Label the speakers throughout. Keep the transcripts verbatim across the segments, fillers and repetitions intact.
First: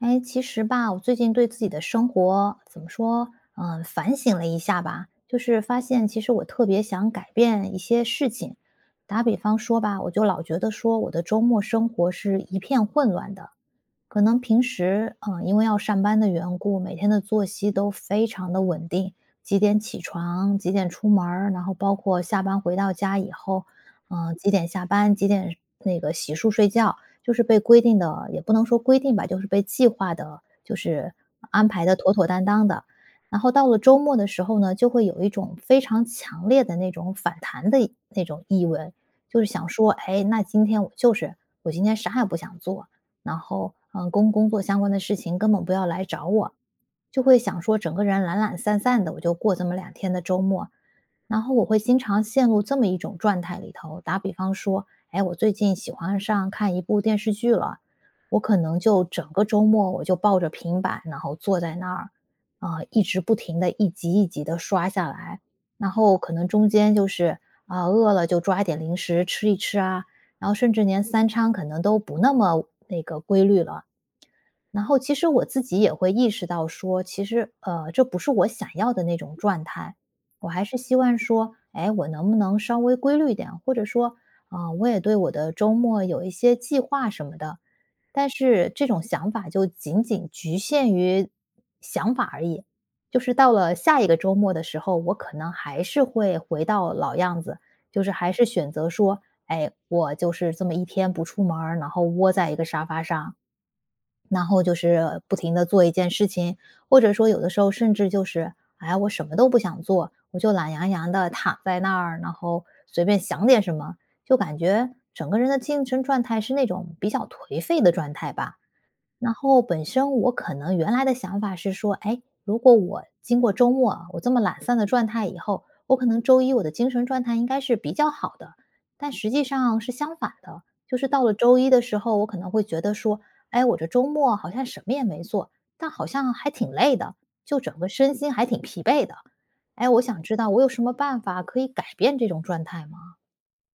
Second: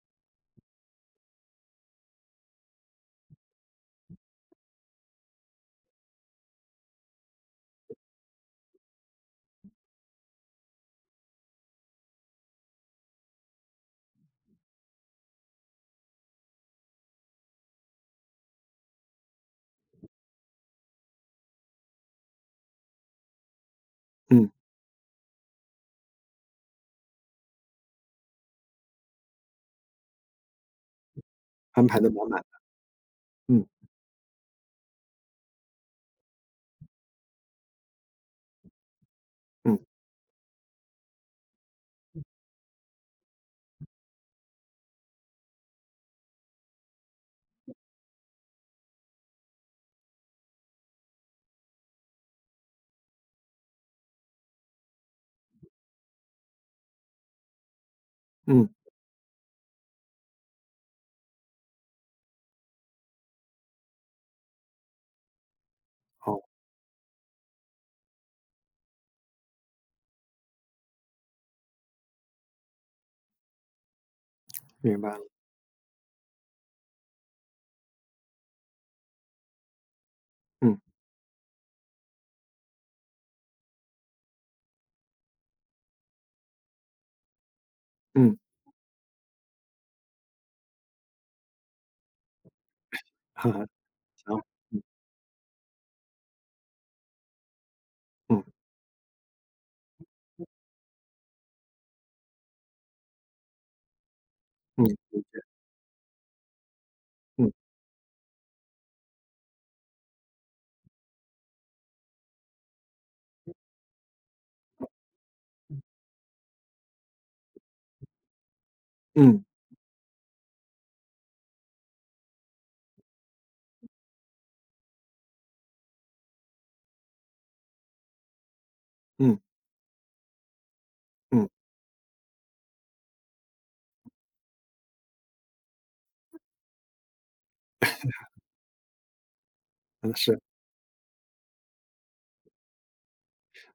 Speaker 1: 哎，其实吧，我最近对自己的生活怎么说，嗯，反省了一下吧，就是发现其实我特别想改变一些事情。打比方说吧，我就老觉得说我的周末生活是一片混乱的，可能平时，嗯，因为要上班的缘故，每天的作息都非常的稳定，几点起床，几点出门儿然后包括下班回到家以后，嗯，几
Speaker 2: 嗯，
Speaker 1: 点下班，几点那个洗漱睡觉。就是被规定的也不能说规定吧，就是被计划的，就是安排
Speaker 2: 安
Speaker 1: 的
Speaker 2: 排的
Speaker 1: 妥妥
Speaker 2: 满满
Speaker 1: 当
Speaker 2: 的。
Speaker 1: 当的。然后
Speaker 2: 嗯。
Speaker 1: 到了周末的时候呢，就会有一种非常强烈的那种反弹的那种意味，就是想
Speaker 2: 嗯。
Speaker 1: 说，哎，那今天我就是我今天啥也不想做，然后嗯，工工作相关的事情根本不要来找我，就会想说整个人懒懒散散的，我就过这么两天的周末，然后我会经常陷入这么一种状态里头。打比方说，哎，我最近喜欢上看一部电视剧了，我可
Speaker 2: 嗯。
Speaker 1: 能就整个周末我就抱着平板，然后坐在那儿，啊、一直不停的一集一集的刷下来，然后可
Speaker 2: 好。
Speaker 1: 能中间就是啊、饿了就抓一点零食吃一吃啊，然后甚至连三餐可能都不那么那个规律了。然后
Speaker 2: 明白
Speaker 1: 其
Speaker 2: 了。
Speaker 1: 实我自己也会意识到说，其实，呃，这不是我想要的那种状态。我还是
Speaker 2: 嗯。
Speaker 1: 希望说，哎，我能不能稍微规律一点，或者说，啊、我也对我的周末有一些计划什么的。但
Speaker 2: 嗯。
Speaker 1: 是这种想法就仅仅局限于想法而已。就是到
Speaker 2: 哈哈。
Speaker 1: 了下一个周
Speaker 2: 行。
Speaker 1: 末的时
Speaker 2: 嗯。
Speaker 1: 候，我可能还是会回到老样子，就是还
Speaker 2: 嗯。
Speaker 1: 是选择说，哎，我就是这么一天不出门儿然后窝在一个沙发上，然后就
Speaker 2: 嗯。理
Speaker 1: 是不
Speaker 2: 解，
Speaker 1: 停地做一件事情，或者说有的
Speaker 2: 嗯。
Speaker 1: 时候甚至就是，哎，我什么都不想做，我就懒洋洋的躺在那儿，然后随便想点什么，就感觉整个人的精神状态是那种比较颓废的状态吧。然
Speaker 2: 嗯。
Speaker 1: 后本身我可能原来的想法是说，哎，如果我经过周末啊，我这么懒散的状态以后，我可能周一我的精神状态应该是比较好的，但实
Speaker 2: 嗯。
Speaker 1: 际上是相反的，就是到了
Speaker 2: 嗯。
Speaker 1: 周一的时候，我可能会觉得说，哎，我这周末好像什么也没做，但好像还挺累的，就整个身心还挺疲惫的。哎，我
Speaker 2: 嗯，
Speaker 1: 想知
Speaker 2: 是。
Speaker 1: 道我有什么办法可以改变这种状态吗？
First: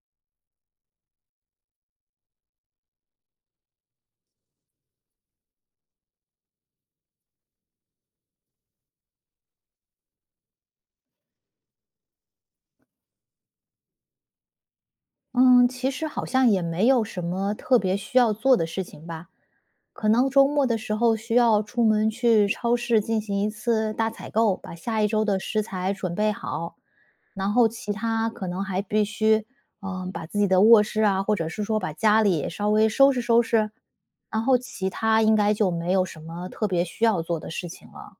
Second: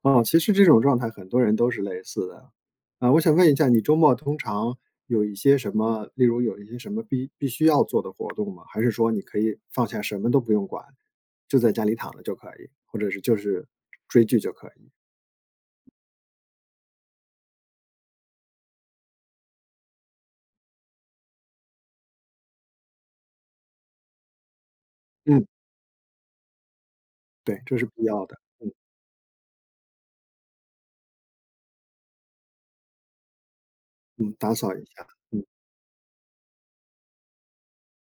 Speaker 2: 啊，其实这种状态很多人都是类似的。啊，我想问一下，你周末通常有一些什么例如有一些什么必必须要做的活动吗？还是说你可以放下什么都不用管，就在家里躺着就可以，或者是就是追剧就可以？
Speaker 1: 嗯，其实好像也没有什么特别需要做的事情吧，可能周末的时候需要出门去超市进行一次大采购，把下一周的
Speaker 2: 嗯，
Speaker 1: 食材准备好，然
Speaker 2: 对，
Speaker 1: 后
Speaker 2: 这是
Speaker 1: 其
Speaker 2: 必要
Speaker 1: 他
Speaker 2: 的。
Speaker 1: 可能
Speaker 2: 嗯。
Speaker 1: 还必须，嗯，把自己的卧室啊，或者是说把家里稍微收拾收拾，
Speaker 2: 嗯，
Speaker 1: 然
Speaker 2: 打
Speaker 1: 后
Speaker 2: 扫一
Speaker 1: 其
Speaker 2: 下。
Speaker 1: 他应
Speaker 2: 嗯。
Speaker 1: 该就没有什么特别需要做的事情了。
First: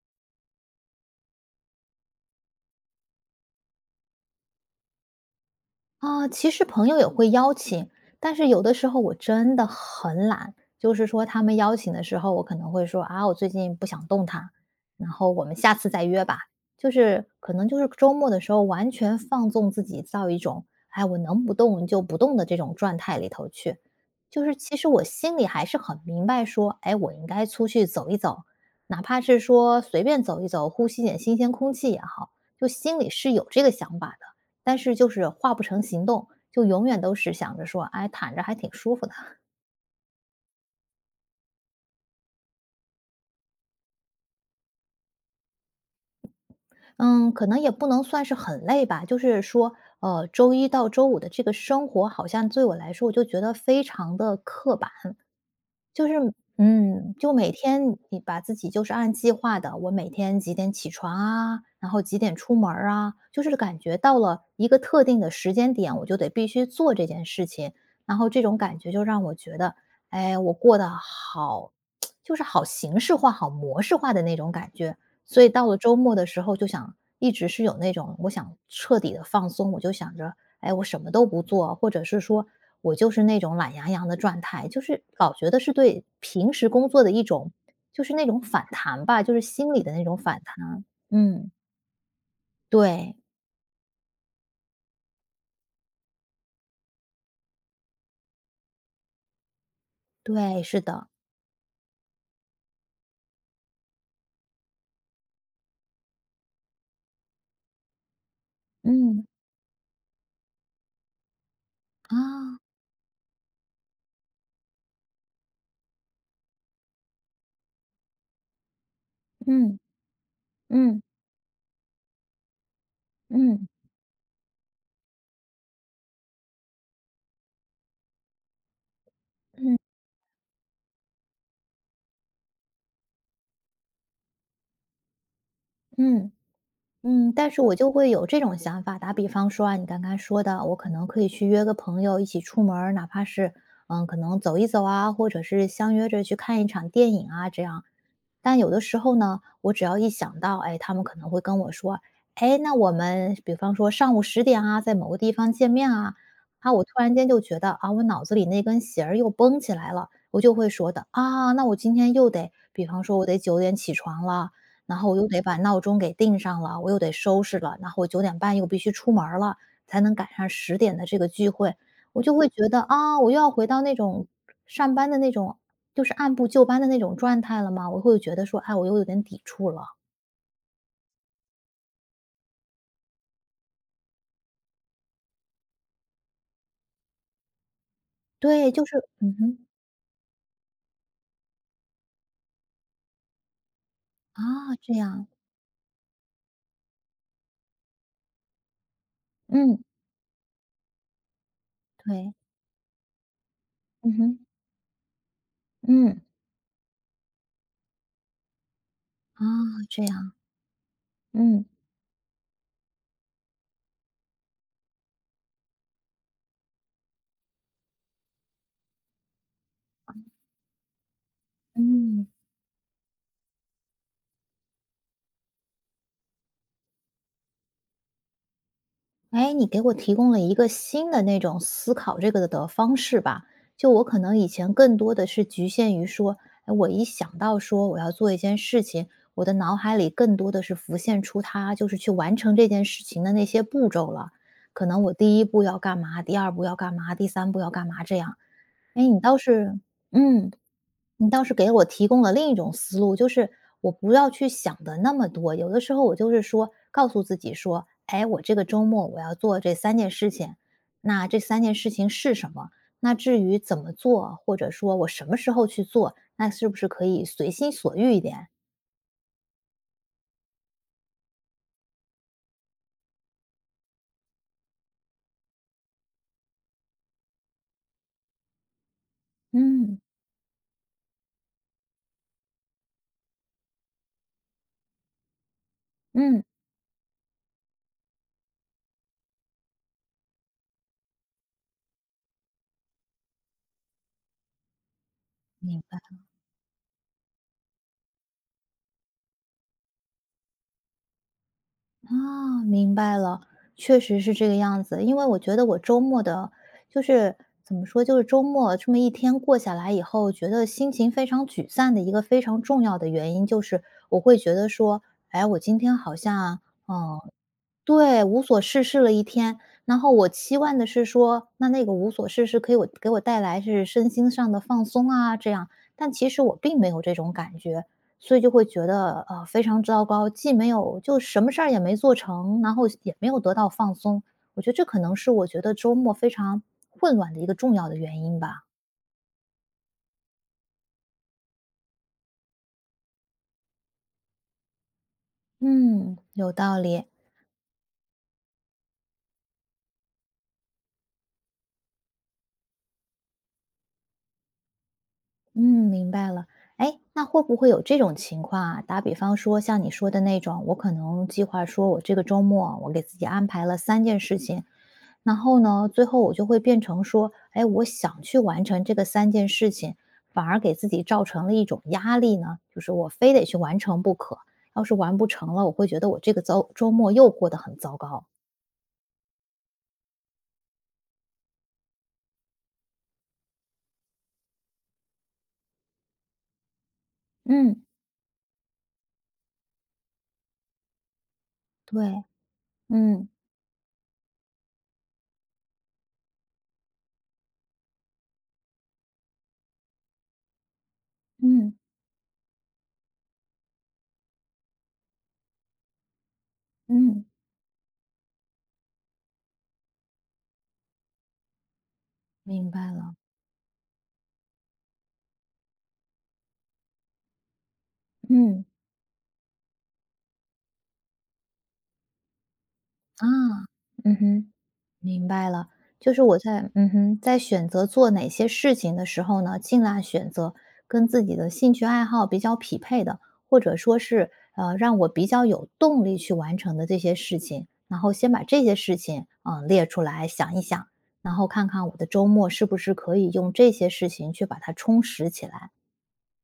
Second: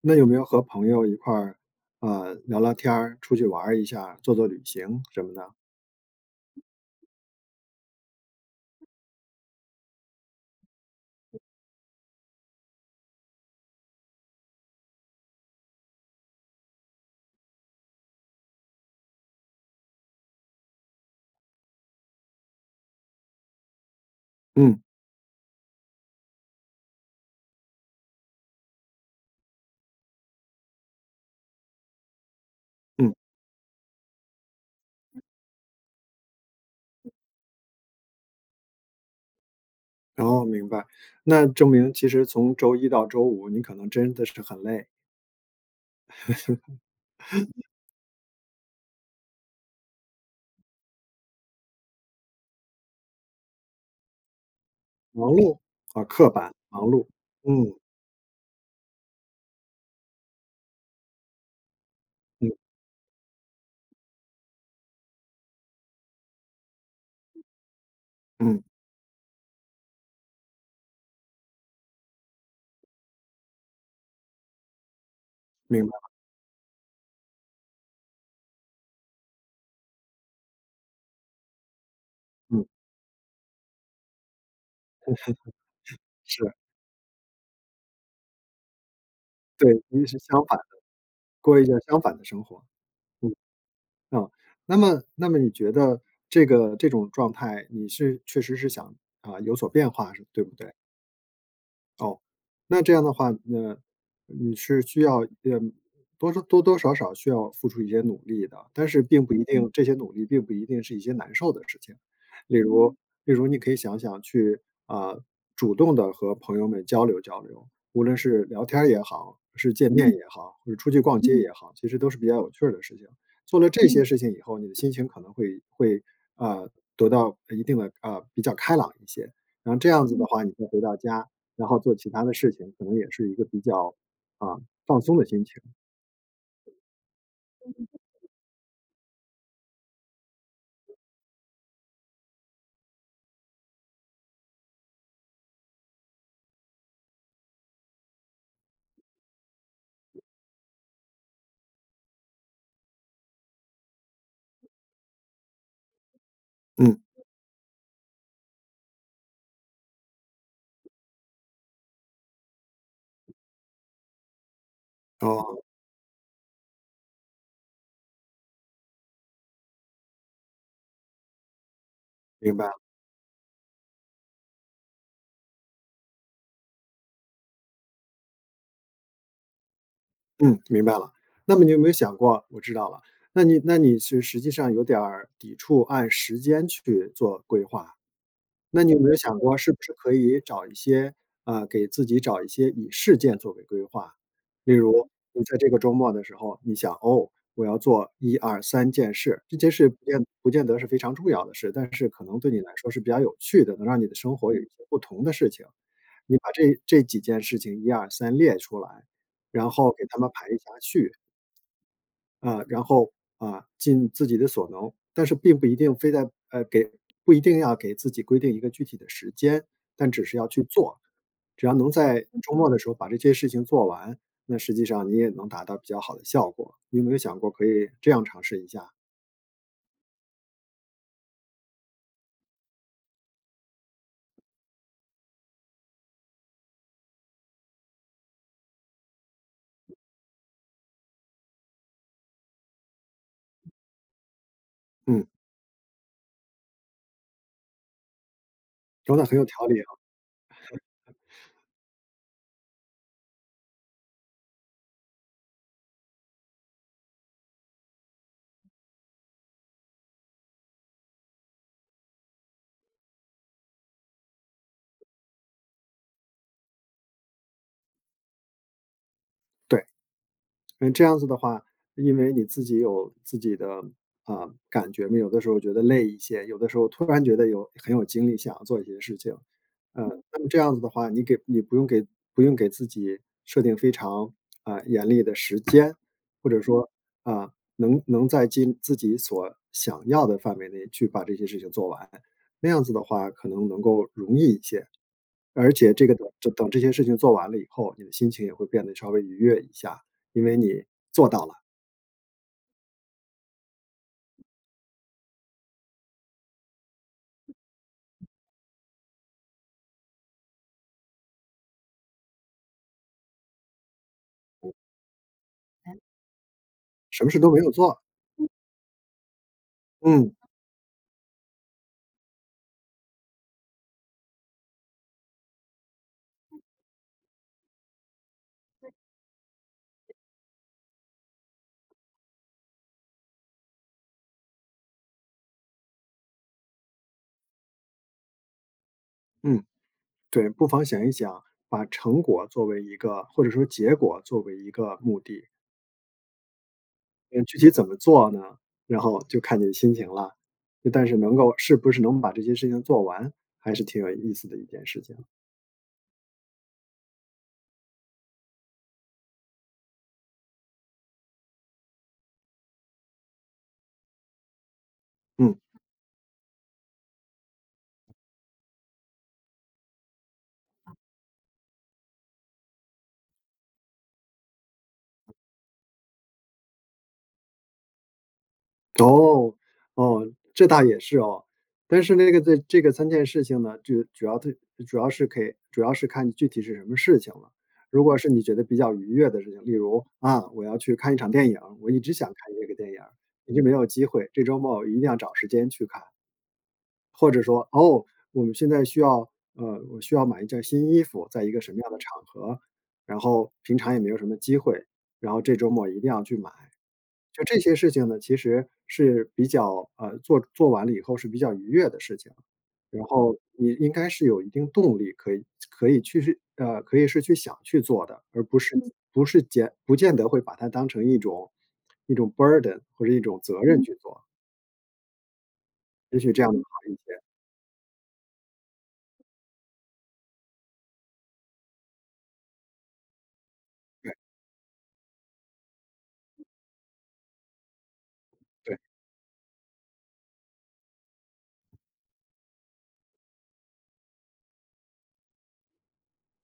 Speaker 2: 那有没有和朋友一块儿，呃，聊聊天儿，出去玩儿一下，做做旅行什么的？
Speaker 1: 啊，其实朋友也会邀请，但是有的时候我真的很懒，就是说他们邀请的时候，我可能会说啊，我最近不想动弹，然后我们下次再约吧。就是可能就是周末的时候，完全放纵自己到一种哎，我能不动就不动的这种状态里头去。就是其
Speaker 2: 嗯
Speaker 1: 实我心里还是很明白说，哎，我应该出去走一走，哪怕是说随便走一走，呼吸点新鲜空气也好，就心里
Speaker 2: 嗯。
Speaker 1: 是有这个想法的。但是就是化不成行动，就永远都是想着说，哎，躺着还挺舒服的。
Speaker 2: 哦，明白。那证明其实从周一到周五，你可能真的是很累，
Speaker 1: 嗯，可能也不能算是很累吧，就是说，呃，周一到周五的这个生活，好像对我来说，我就觉得非常的刻板，
Speaker 2: 忙碌。啊，
Speaker 1: 就是，
Speaker 2: 刻板忙碌。
Speaker 1: 嗯，就每
Speaker 2: 嗯。
Speaker 1: 天你把自己就是按计划的，我每天几点起床啊，然后几点
Speaker 2: 嗯。
Speaker 1: 出门儿啊，就是感觉到了一个特定的时间点，我就得必须做这件事情。然后这种
Speaker 2: 嗯，
Speaker 1: 感觉就让我觉得，哎，我过得好，就是好形式化、好模式化的那种感觉。所以到了
Speaker 2: 明
Speaker 1: 周
Speaker 2: 白。
Speaker 1: 末的时候，就想一直是有那种我想彻底的放松，我就想着，哎，我什么都不做，或者是说
Speaker 2: 嗯，
Speaker 1: 我就是那种懒洋洋的状态，就是老觉得是对平
Speaker 2: 是，
Speaker 1: 时工作的一种就是那种反弹吧，就是心里
Speaker 2: 对，
Speaker 1: 的那
Speaker 2: 你
Speaker 1: 种
Speaker 2: 是
Speaker 1: 反
Speaker 2: 相反的，
Speaker 1: 弹。嗯，
Speaker 2: 过一下相反的生活。
Speaker 1: 对，
Speaker 2: 嗯。啊，那么那么你觉得这个这种状态，你是确实是想啊、有所变化，是对不
Speaker 1: 对，
Speaker 2: 对？
Speaker 1: 是的，
Speaker 2: 哦，那这样的话，呃，你是需要，呃，多少多多少少需要付出一些努力的，但是并
Speaker 1: 嗯，
Speaker 2: 不一定，嗯这些努力并不一定是一些难受的事情。
Speaker 1: 啊，
Speaker 2: 例如嗯例如你可以想想去，啊，主动的和朋友们交流交流，无论是聊天儿也好，是见面嗯也好，或者出
Speaker 1: 嗯，
Speaker 2: 去逛街嗯也好，其实都是比较有趣儿的事情。
Speaker 1: 嗯，
Speaker 2: 做
Speaker 1: 嗯，
Speaker 2: 了这些嗯事情以后，你的心情可能会会，呃，得到一定的，呃，比较开朗一些。然
Speaker 1: 嗯，
Speaker 2: 后这样子的嗯话，你再回到家然后做其他的事情，可能也是一个比较，啊，放松的心情。
Speaker 1: 嗯嗯。嗯，但是我就会有这种想法，打比方说啊，你刚刚说的，我可能可以去约个朋友一起出门儿哪怕是嗯，可能走一走啊，或者是相约着去看一场电影啊，这样。但有的时候呢，我只要一想到，哎，他们可能会跟我说，哎，那我们比方说上午十点啊，在某个地方见面啊，啊，我突
Speaker 2: 嗯。
Speaker 1: 然间就觉得啊，我脑子里那根弦儿又绷起来了，我就会说的啊，那我今天又得，比方说我得九点起床了。然后我又得把
Speaker 2: 哦，
Speaker 1: 闹钟给定上了，我又得收拾了，然后我九点半又必须出门儿了，才能赶上十点的这个聚会。我就会
Speaker 2: 明白
Speaker 1: 觉
Speaker 2: 了。
Speaker 1: 得，啊，我又要回到那种上班的那种就是按部就班的那种状态了嘛。我会觉得说，哎，我又有点抵触了。
Speaker 2: 嗯，明白了。那么你有没有想过，我知道了，那你那你是实际上有点儿抵触按时间去做规划。
Speaker 1: 对，
Speaker 2: 那
Speaker 1: 就
Speaker 2: 你
Speaker 1: 是
Speaker 2: 有没有
Speaker 1: 嗯
Speaker 2: 想过，
Speaker 1: 哼，
Speaker 2: 是不是可以找一些啊，呃给自己找一些以事件作为规划？例
Speaker 1: 啊，这
Speaker 2: 如，
Speaker 1: 样，
Speaker 2: 你在这个周末的时候，你想，哦，我要做一二三件事，这件
Speaker 1: 嗯，
Speaker 2: 事不见不见得是非常重要的事，但是可
Speaker 1: 对，
Speaker 2: 能对你来说是比较有趣的，能让你
Speaker 1: 嗯
Speaker 2: 的生
Speaker 1: 哼，
Speaker 2: 活有一些不同的事情。
Speaker 1: 嗯，
Speaker 2: 你把这这几件事情一二三列出来，
Speaker 1: 啊，
Speaker 2: 然后
Speaker 1: 这
Speaker 2: 给他们
Speaker 1: 样，
Speaker 2: 排一下序。
Speaker 1: 嗯，
Speaker 2: 啊，然后，啊，尽自己的所能，但是并不一定非在呃，给不一定要给自己规定一个具体的时间，但只是要去做。只要能
Speaker 1: 嗯。
Speaker 2: 在周末的时候把这些事情做完，那实际上你也能达到比较好的效果。你有没有想过可以这样尝试一下？
Speaker 1: 哎，你给我提供了一个新的那种思考这个的方式吧。就我可能以前更多的是局限于说，哎，我一想到说我要做一件事情，我的脑海里更多的是浮现出它就是去完成这件事情的那些步骤了。可能我
Speaker 2: 嗯，
Speaker 1: 第一步要干嘛，第二步要干嘛，第三步要干嘛这样。哎，
Speaker 2: 说
Speaker 1: 你
Speaker 2: 的
Speaker 1: 倒
Speaker 2: 很有条
Speaker 1: 是
Speaker 2: 理啊。
Speaker 1: 嗯。你倒是给我提供了另一种思路，就是我不要去想的那么多。有的时候我就是说，告诉自己说，哎，我这个周末我要做这三件事情，那这三件事情是什么？那至于怎么做，或者说我什么时候去做，那是不是可以随心所欲一点？
Speaker 2: 对。嗯，这样子的话，因为你自己有自己的啊、感觉嘛，有的时候觉得累一些，有的时候突然觉得有很有精力想要做一些事情。
Speaker 1: 嗯
Speaker 2: 呃，那么这样子的话，你给你不用给不用给自己设定非常啊、严厉的时间，
Speaker 1: 嗯，
Speaker 2: 或者说啊、能能在尽自己所想要的范围内去把这些事情做完，那样子的话可能能够容易一些，而
Speaker 1: 明
Speaker 2: 且
Speaker 1: 白。
Speaker 2: 这个等这等这些事情做完了以后，你的心情也会变得稍微愉悦一下。因为你做到了。
Speaker 1: 啊，明白了，确实是这个样子。因为我觉得我周末的，就是怎么说，就是周末这么一天过下来以后，觉得心情非常沮丧的一个非常重要的原因，就是我会觉得说，哎，我今天好像，嗯，
Speaker 2: 什么事都没有做。
Speaker 1: 对，无所事事了一天，然后我
Speaker 2: 嗯。
Speaker 1: 期望的是说，那那个无所事事可以我给我带来是身心上的放松啊，这样，但其实我并没有这种感觉，所以就会觉得呃非常糟糕，既没有就什么事儿也没做成，然后也没有得到放松，我觉得这可能是我觉得周末非常混乱的一个重要的原因吧。
Speaker 2: 嗯，对，不妨想一想，把成果作为一个或者说结果作为一个目的。
Speaker 1: 嗯，有道理。
Speaker 2: 嗯，具体怎么做呢？然后就看你的心情了。但是能够是不是能把这些事情做完，还是挺有意思的一件事情。
Speaker 1: 嗯，明白了。哎，那会不会有这种情况啊？打比方说，像你说的那种，我可能计划说，我这个周末我给自己安排了三件事情，然
Speaker 2: 嗯。
Speaker 1: 后呢，最后我就会变成说，哎，我想去完成这个三件事情，反而给自己造成了一种压力呢，就是我非得去完成不可。要是完不成了，我会觉得我这个周周末又过得很糟糕。
Speaker 2: 哦。哦，浙大也是哦。但是那个这这个三件事情呢，就主要对主要是可以主要是看具体是什么事情了。
Speaker 1: 嗯，
Speaker 2: 如果是你觉得比较愉悦的事情，例如啊，我要去看一场电影，我一直
Speaker 1: 对，
Speaker 2: 想看这个电影，
Speaker 1: 嗯
Speaker 2: 一直没有机会，这周末我一定要找时间去看。或者说，哦，我们现在需要呃，我需要买一件新衣服，在一个什
Speaker 1: 嗯
Speaker 2: 么样的场合，然后平常也没有什么机会，然后这周末一定要去买。
Speaker 1: 嗯，
Speaker 2: 就这些事情呢，其实是比较，呃，做做完了以后是比较愉悦的事情，
Speaker 1: 明白
Speaker 2: 然
Speaker 1: 了。
Speaker 2: 后你应该是有一定动力可以可以去是呃，可以是去想去做的，而不
Speaker 1: 嗯
Speaker 2: 是嗯不是见不见得会把它当成一种一种 burden 或者一
Speaker 1: 啊，
Speaker 2: 种责任嗯去
Speaker 1: 嗯
Speaker 2: 做。
Speaker 1: 哼。明白了，就
Speaker 2: 也
Speaker 1: 是
Speaker 2: 许
Speaker 1: 我
Speaker 2: 这样会嗯。
Speaker 1: 在
Speaker 2: 好
Speaker 1: 嗯
Speaker 2: 一
Speaker 1: 哼，
Speaker 2: 些。
Speaker 1: 在选择做哪些事情的时候呢，尽量选择跟自己的兴趣爱好比较匹配的，或者说
Speaker 2: 对，
Speaker 1: 是呃让我比较有动力去完成的这些事情，然后先把这些
Speaker 2: 对，
Speaker 1: 事情嗯、呃列出来想一想，然后看看我的周末是不是可以用这些事情去把它充实起来。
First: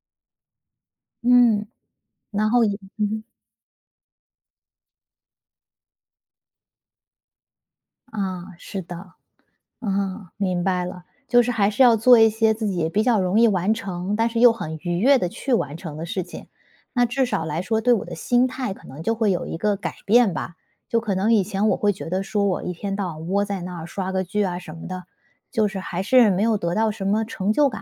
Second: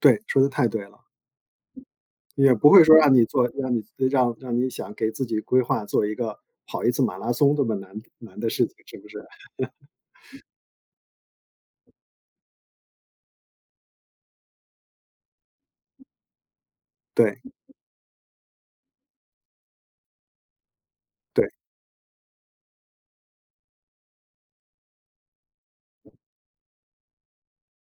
Speaker 2: 对，说的太对了。
Speaker 1: 嗯，然
Speaker 2: 也
Speaker 1: 后
Speaker 2: 不
Speaker 1: 也
Speaker 2: 会说嗯让
Speaker 1: 嗯
Speaker 2: 你做让你让让你想给自己规划做一个跑一次马拉松这么难难的
Speaker 1: 啊，
Speaker 2: 事情，
Speaker 1: 是
Speaker 2: 是不
Speaker 1: 的，
Speaker 2: 是？
Speaker 1: 嗯，明白了，就是还是要做一些自己比较容易完成，但是又很愉悦的去完成的事情。那至
Speaker 2: 对，
Speaker 1: 少来说，对我的心态可能就会有一个改变吧。就可能以
Speaker 2: 对。
Speaker 1: 前我会觉得说我一天到晚窝在那儿刷个剧啊什么的，就是还是没有得到什么成就感，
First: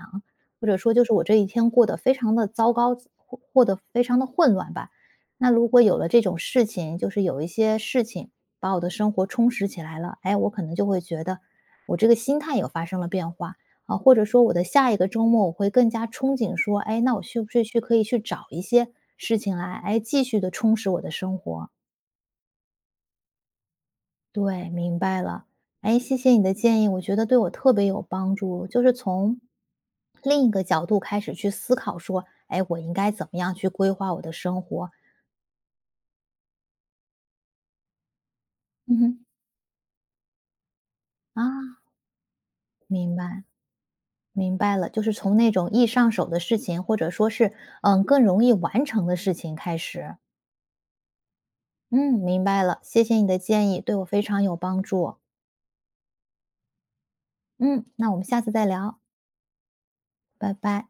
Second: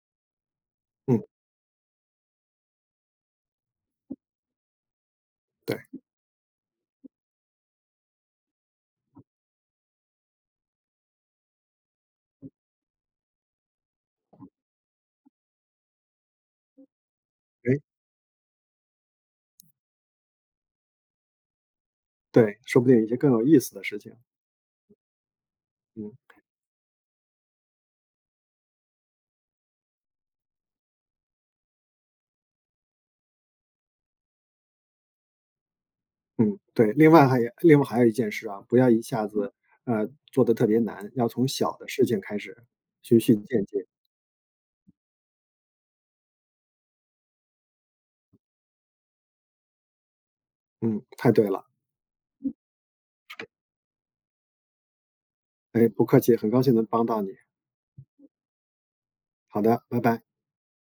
Speaker 1: 或者说就是
Speaker 2: 嗯。
Speaker 1: 我这一天过得非常的糟糕，或或得非常的混乱吧。那如果
Speaker 2: 对。
Speaker 1: 有了这种事情，就是有一些事情把我的生活充实起来了，哎，我可能就会觉得。我这个心态也发生了变化啊，或者说我的下一个周末我会更加憧憬说，哎，那我是不是去
Speaker 2: 哎。
Speaker 1: 可以去找一些事情来，哎，继续的充实我的生活？
Speaker 2: 对，说不定有一些更有意思的事情。
Speaker 1: 对，明白了。哎，
Speaker 2: 嗯。
Speaker 1: 谢谢你的建议，我觉得对我特别有帮助，就是从另一个角度开始去思考，说，哎，我应该怎么样去规划我的生活？
Speaker 2: 嗯，对。另外还有另外还有一件事啊，不要
Speaker 1: 嗯
Speaker 2: 一下
Speaker 1: 哼，
Speaker 2: 嗯子，呃，做的特别难，要从小
Speaker 1: 啊，
Speaker 2: 的事情开始，
Speaker 1: 明
Speaker 2: 循序
Speaker 1: 白，
Speaker 2: 渐进。
Speaker 1: 明白了，就是从那种易上手的事情，或者说是嗯更容易完成的事情开始。
Speaker 2: 嗯，太对了。
Speaker 1: 嗯，明白了，谢谢你的建议，对我非常有帮助。
Speaker 2: 哎，不客气，很高兴能帮到你。
Speaker 1: 嗯，那我们下次再聊，
Speaker 2: 好的，拜拜。
Speaker 1: 拜拜。